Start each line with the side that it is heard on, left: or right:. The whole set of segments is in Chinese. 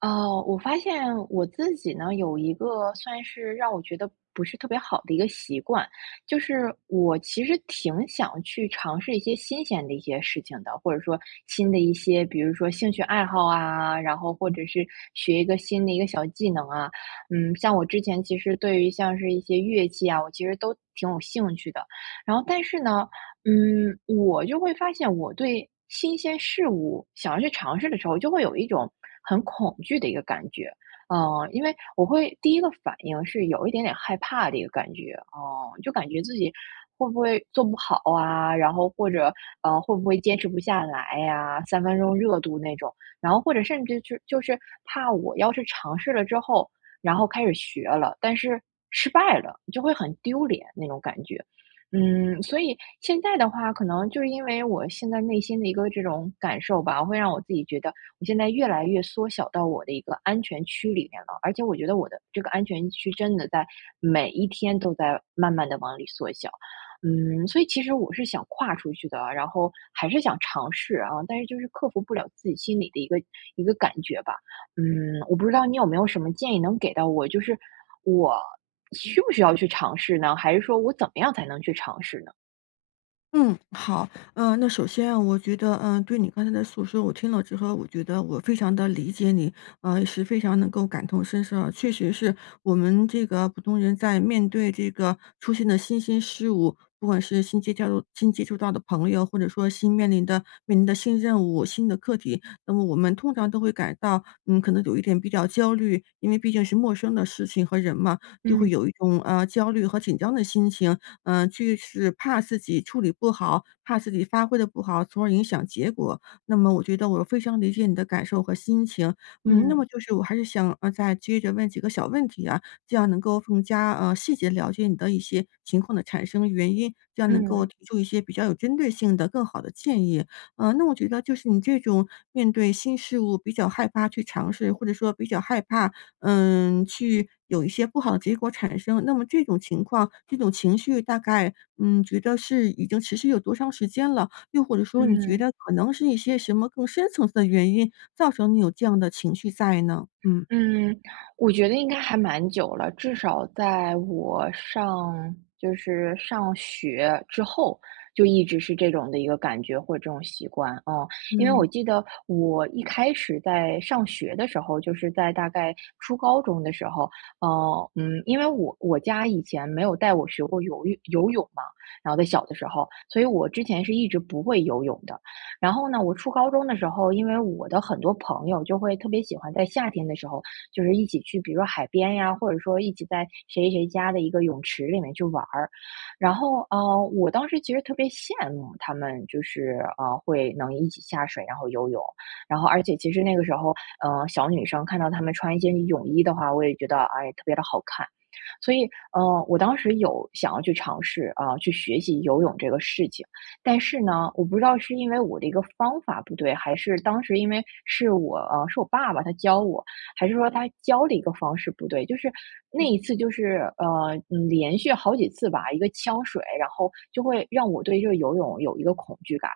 right: 哦，我发现我自己呢，有一个算是让我觉得不是特别好的一个习惯，就是我其实挺想去尝试一些新鲜的一些事情的，或者说新的一些，比如说兴趣爱好啊，然后或者是学一个新的一个小技能啊。嗯，像我之前其实对于像是一些乐器啊，我其实都挺有兴趣的。然后但是呢，我就会发现我对新鲜事物想要去尝试的时候，就会有一种很恐惧的一个感觉。嗯，因为我会第一个反应是有一点点害怕的一个感觉，就感觉自己会不会做不好啊，然后或者会不会坚持不下来呀、三分钟热度那种，然后或者甚至就是怕我要是尝试了之后，然后开始学了，但是失败了，就会很丢脸那种感觉。嗯，所以现在的话，可能就是因为我现在内心的一个这种感受吧，会让我自己觉得我现在越来越缩小到我的一个安全区里面了，而且我觉得我的这个安全区真的在每一天都在慢慢的往里缩小。嗯，所以其实我是想跨出去的，然后还是想尝试啊，但是就是克服不了自己心里的一个感觉吧。嗯，我不知道你有没有什么建议能给到我，就是我需不需要去尝试呢？还是说我怎么样才能去尝试呢？
left: 嗯，好，那首先啊，我觉得，对你刚才的诉说，我听了之后，我觉得我非常的理解你，也是非常能够感同身受啊，确实是我们这个普通人在面对这个出现的新鲜事物，不管是新接触到的朋友，或者说新面临的面临的新任务、新的课题，那么我们通常都会感到，嗯，可能有一点比较焦虑，因为毕竟是陌生的事情和人嘛，就会
right: 嗯
left: 有一种焦虑和紧张的心情。嗯，就是怕自己处理不好，怕自己发挥的不好，从而影响结果。那么我觉得我非常理解你的感受和心情，嗯，那
right: 嗯
left: 么就是我还是想，再接着问几个小问题啊，这样能够更加，细节了解你的一些情况的产生原因，这样能够
right: 嗯
left: 提出一些比较有针对性的更好的建议。那我觉得就是你这种面对新事物比较害怕去尝试，或者说比较害怕嗯，去有一些不好的结果产生。那么这种情况，这种情绪大概，嗯，觉得是已经持续有多长时间了？又或者说你觉
right: 嗯。
left: 得可能是一些什么更深层次的原因，造成你有这样的情绪在呢？嗯。
right: 嗯，我觉得应该还蛮久了，至少在我上学之后，就一直是这种的一个感觉或者这种习惯，嗯。因为
left: 嗯。
right: 我记得我一开始在上学的时候，就是在大概初高中的时候，因为我家以前没有带我学过游泳游泳嘛，然后在小的时候，所以我之前是一直不会游泳的。然后呢，我初高中的时候，因为我的很多朋友就会特别喜欢在夏天的时候就是一起去，比如说海边呀，或者说一起在谁谁家的一个泳池里面去玩儿。然后，我当时其实特别羡慕他们，就是会能一起下水，然后游泳。然后，而且其实那个时候，小女生看到她们穿一些泳衣的话，我也觉得哎，特别的好看。所以，我当时有想要去尝试啊、去学习游泳这个事情，但是呢，我不知道是因为我的一个方法不对，还是当时因为是是我爸爸他教我，还是说他教的一个方式不对？就是那一次，就是连续好几次吧，一个呛水，然后就会让我对这个游泳有一个恐惧感，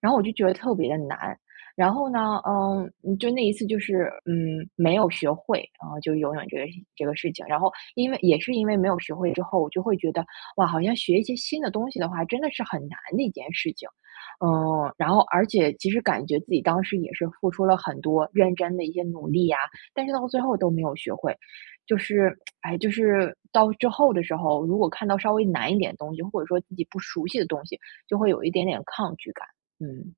right: 然后我就觉得特别的难。然后呢，就那一次就是没有学会啊、就游泳这个事情。然后因为也是因为没有学会之后，我就会觉得哇，好像学一些新的东西的话，真的是很难的一件事情。嗯，然后而且其实感觉自己当时也是付出了很多认真的一些努力呀、但是到最后都没有学会。就是，哎，就是到之后的时候，如果看到稍微难一点的东西，或者说自己不熟悉的东西，就会有一点点抗拒感。嗯。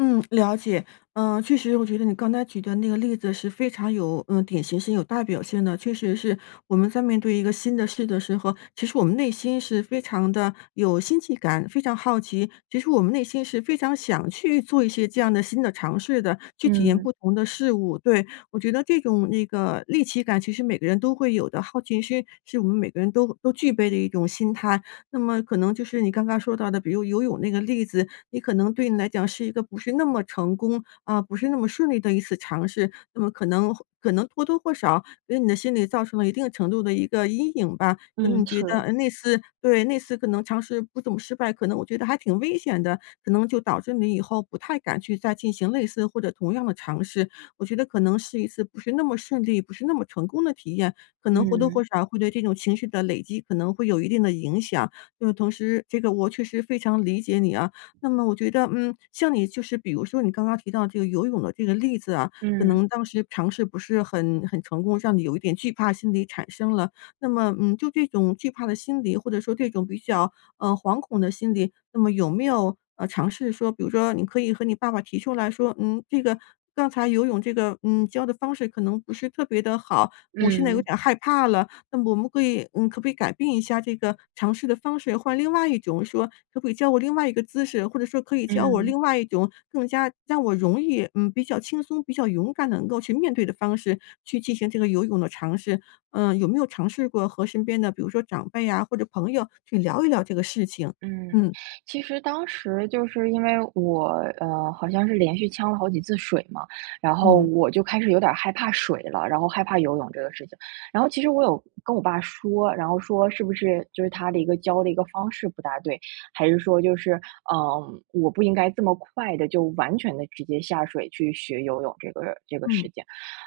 left: 嗯，了解。嗯，确实，我觉得你刚才举的那个例子是非常有，嗯，典型性、有代表性的。确实是我们在面对一个新的事的时候，其实我们内心是非常的有新奇感，非常好奇。其实我们内心是非常想去做一些这样的新的尝试的，去体验
right: 嗯，
left: 不同的事物。对，我觉得这种那个猎奇感，其实每个人都会有的，好奇心是我们每个人都具备的一种心态。那么可能就是你刚刚说到的，比如游泳那个例子，你可能对你来讲是一个不是那么成功，啊，不是那么顺利的一次尝试，那么可能或多或少给你的心理造成了一定程度的一个阴影吧。可能你
right: 嗯，
left: 觉得，
right: 是。
left: 那次对，那次可能尝试不怎么失败，可能我觉得还挺危险的，可能就导致你以后不太敢去再进行类似或者同样的尝试。我觉得可能是一次不是那么顺利、不是那么成功的体验，可能或多或
right: 嗯，
left: 少会对这种情绪的累积可能会有一定的影响。同时这个我确实非常理解你啊。那么我觉得，嗯，像你就是比如说你刚刚提到这个游泳的这个例子啊，可
right: 嗯，
left: 能当时尝试不是很成功，让你有一点惧怕心理产生了。那么，嗯，就这种惧怕的心理，或者说这种比较惶恐的心理，那么有没有尝试说，比如说你可以和你爸爸提出来说，嗯，这个刚才游泳这个教的方式可能不是特别的好，我现在有
right: 嗯，
left: 点害怕了。那么我们可以嗯，可不可以改变一下这个尝试的方式，换另外一种说，可不可以教我另外一个姿势，或者说可以教我
right: 嗯。
left: 另外一种更加让我容易，嗯，比较轻松、比较勇敢地能够去面对的方式，去进行这个游泳的尝试。嗯，有没有尝试过和身边的比如说长辈啊，或者朋友去聊一聊这个事情？
right: 嗯，
left: 嗯，
right: 其实当时就是因为我，好像是连续呛了好几次水嘛，然后
left: 嗯，
right: 我就开始有点儿害怕水了，然后害怕游泳这个事情。然后其实我有跟我爸说，然后说是不是就是他的一个教的一个方式不大对，还是说就是，我不应该这么快的就完全的直接下水去学游泳这个
left: 嗯，
right: 事情。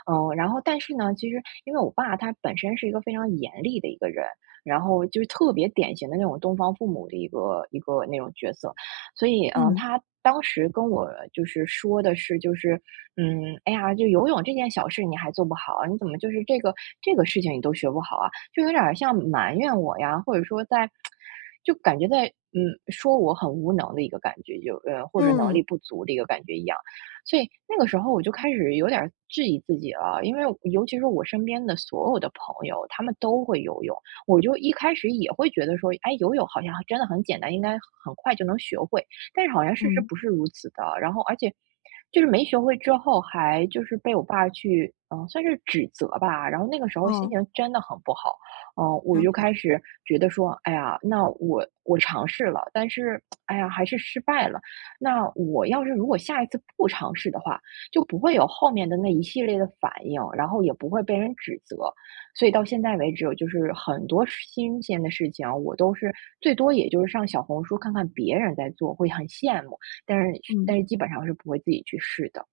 right: 嗯，然后但是呢，其实因为我爸他本身是一个非常严厉的一个人，然后就是特别典型的那种东方父母的一个那种角色。所以，
left: 嗯，
right: 他当时跟我就是说的是，就是，哎呀，就游泳这件小事你还做不好啊，你怎么就是这个事情你都学不好啊？就有点儿像埋怨我呀，或者说在，就感觉在，嗯，说我很无能的一个感觉，或者能
left: 嗯，
right: 力不足的一个感觉一样。所以那个时候我就开始有点儿质疑自己了，因为尤其是我身边的所有的朋友，他们都会游泳，我就一开始也会觉得说，哎，游泳好像真的很简单，应该很快就能学会，但是好像事实
left: 嗯，
right: 不是如此的。然后而且就是没学会之后，还就是被我爸去，嗯、算是指责吧。然后那个时候心
left: 哦，
right: 情真的很不好，嗯、我
left: 了
right: 就
left: 解，
right: 开始觉得说，哎呀，那我尝试了，但是哎呀还是失败了。那我要是如果下一次不尝试的话，就不会有后面的那一系列的反应，然后也不会被人指责。所以到现在为止，就是很多事新鲜的事情啊我都是最多也就是上小红书看看别人在做，会很羡慕，但是
left: 嗯。
right: 基本上是不会自己去试的。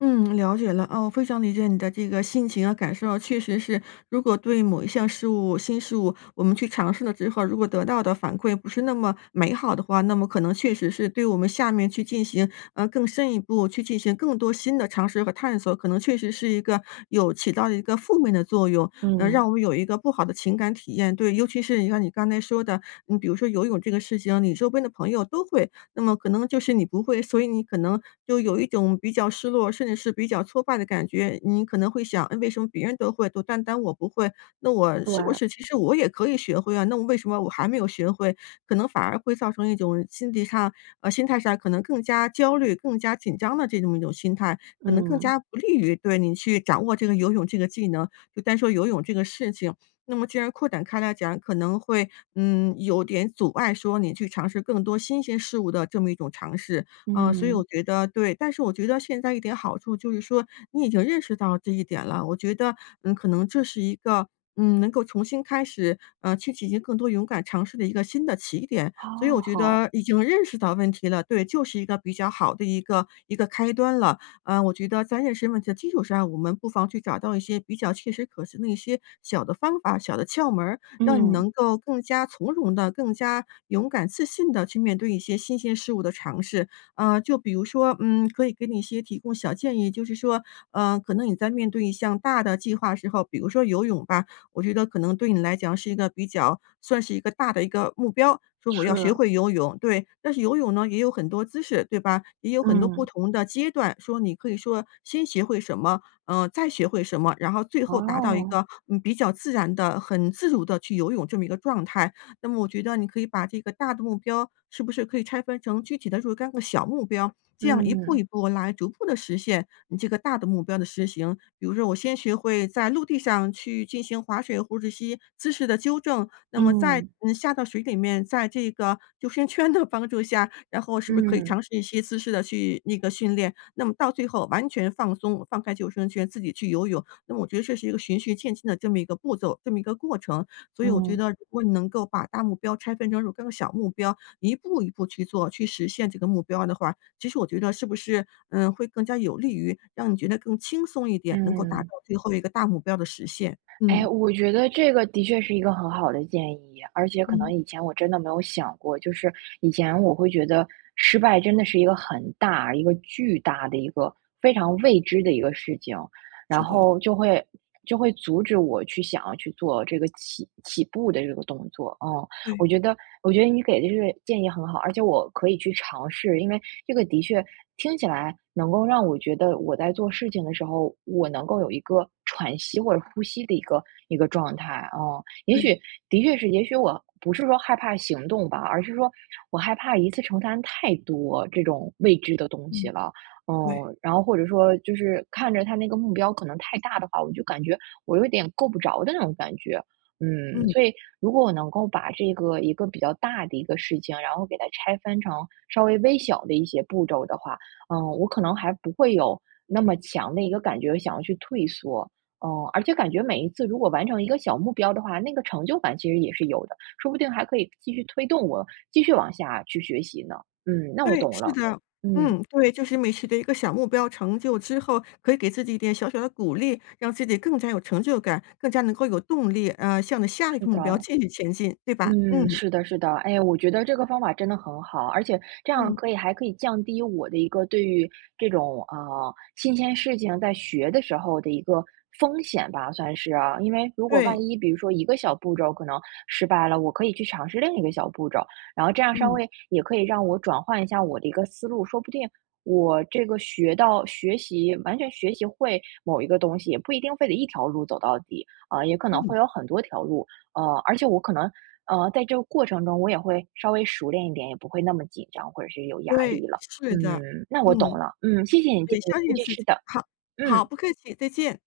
left: 嗯，了解了。哦，非常理解你的这个心情啊、感受啊，确实是，如果对某一项事物、新事物，我们去尝试了之后，如果得到的反馈不是那么美好的话，那么可能确实是对我们下面去进行更深一步、去进行更多新的尝试和探索，可能确实是一个有起到一个负面的作用，让
right: 嗯，
left: 我们有一个不好的情感体验。对，尤其是你看你刚才说的，你比如说游泳这个事情，你周边的朋友都会，那么可能就是你不会，所以你可能就有一种比较失落，甚至是比较挫败的感觉。你可能会想，哎，为什么别人都会，都单单我不会？那我
right: 对，
left: 是不是其实我也可以学会啊？那我为什么我还没有学会？可能反而会造成一种心理上，心态上可能更加焦虑、更加紧张的这种一种心态，可能更
right: 嗯，
left: 加不利于对你去掌握这个游泳这个技能，就单说游泳这个事情。那么既然扩展开来讲，可能会，嗯，有点阻碍说你去尝试更多新鲜事物的这么一种尝试。嗯，所以我
right: 嗯，
left: 觉得对，但是我觉得现在一点好处就是说你已经认识到这一点了，我觉得，嗯，可能这是一个，嗯，能够重新开始，去进行更多勇敢尝试的一个新的起点。所以
right: 哦，
left: 我觉
right: 好，
left: 得已经认识到问题了，对，就是一个比较好的一个开端了。啊，我觉得在认识问题的基础上，我们不妨去找到一些比较切实可行的一些小的方法、小的窍门儿，让你
right: 嗯，
left: 能够更加从容的、更加勇敢自信的去面对一些新鲜事物的尝试。就比如说，嗯，可以给你一些提供小建议，就是说，可能你在面对一项大的计划的时候，比如说游泳吧，我觉得可能对你来讲是一个比较算是一个大的一个目标，说我
right: 是，
left: 要学会游泳，对。但是游泳呢，也有很多姿势，对吧？也有很多不
right: 嗯，
left: 同的阶段，说你可以说先学会什么，再学会什么，然后最后达到一
right: 哦，
left: 个，嗯，比较自然的、很自如的去游泳这么一个状态。那么我觉得你可以把这个大的目标是不是可以拆分成具体的若干个小目标？这样一步
right: 嗯，
left: 一步来逐步的实现你这个大的目标的实行。比如说我先学会在陆地上去进行划水、或者吸姿势的纠正，那么在
right: 嗯，
left: 嗯，下到水里面，在这个救生圈的帮助下，然后是不是可以
right: 嗯，
left: 尝试一些姿势的去那个训练，那么到最后完全放松，放开救生圈自己去游泳。那么我觉得这是一个循序渐进的这么一个步骤，这么一个过程。所以我觉
right: 嗯，
left: 得如果你能够把大目标拆分成若干个小目标，一步一步去做，去实现这个目标的话，其实我觉得是不是，嗯，会更加有利于让你觉得更轻松一点，
right: 嗯
left: 能够达到
right: 嗯。
left: 最后一个大目标的实现。
right: 哎，
left: 嗯。
right: 我觉得这个的确是一个很好的建议，而且可能
left: 嗯，
right: 以前我真的没有想过，就是以前我会觉得失败真的是一个很大、一个巨大的一个非常未知的一个事情，然
left: 是的，
right: 后就会阻止我去想要去做这个起起步的这个动作，嗯，
left: 对
right: 我觉得我觉得你给的这个建议很好，而且我可以去尝试，因为这个的确听起来能够让我觉得我在做事情的时候，我能够有一个喘息或者呼吸的一个状态。嗯，也
left: 对，
right: 许的确是，也许我不是说害怕行动吧，而是说我害怕一次承担太多这种未知的东西
left: 嗯，
right: 了。嗯，
left: 对。
right: 然后或者说就是看着他那个目标可能太大的话，我就感觉我有点够不着的那种感觉。嗯，
left: 嗯，
right: 所以如果我能够把这个一个比较大的一个事情，然后给它拆分成稍微微小的一些步骤的话，嗯，我可能还不会有那么强的一个感觉想要去退缩，嗯，而且感觉每一次如果完成一个小目标的话，那个成就感其实也是有的，说不定还可以继续推动我继续往下去学习呢。嗯，那我
left: 对，
right: 懂
left: 是
right: 了，
left: 的。
right: 嗯，
left: 嗯，对，就是每取得一个小目标成就之后，可以给自己一点小小的鼓励，让自己更加有成就感，更加能够有动力，向着下一
right: 是
left: 个目标
right: 的。
left: 继续前进，对吧？嗯，
right: 嗯，是的，是的，哎，我觉得这个方法真的很好，而且这样
left: 嗯，
right: 可以还可以降低我的一个对于这种新鲜事情在学的时候的一个风险吧，算是啊，因为如果
left: 对，
right: 万一比如说一个小步骤可能失败了，我可以去尝试另一个小步骤，然后这样稍
left: 嗯，
right: 微也可以让我转换一下我的一个思路，说不定我这个学到学习完全学习会某一个东西，也不一定非得一条路走到底啊，也可能
left: 嗯，
right: 会有很多条路。而且我可能在这个过程中我也会稍微熟练一点，也不会那么紧张或者是有压
left: 对，
right: 力了。
left: 是的，
right: 嗯，那我懂
left: 嗯，
right: 了，嗯，谢谢你建
left: 对，
right: 议，
left: 相
right: 我
left: 信自
right: 是
left: 己。
right: 的，
left: 好，
right: 嗯。
left: 好，不客气，再见。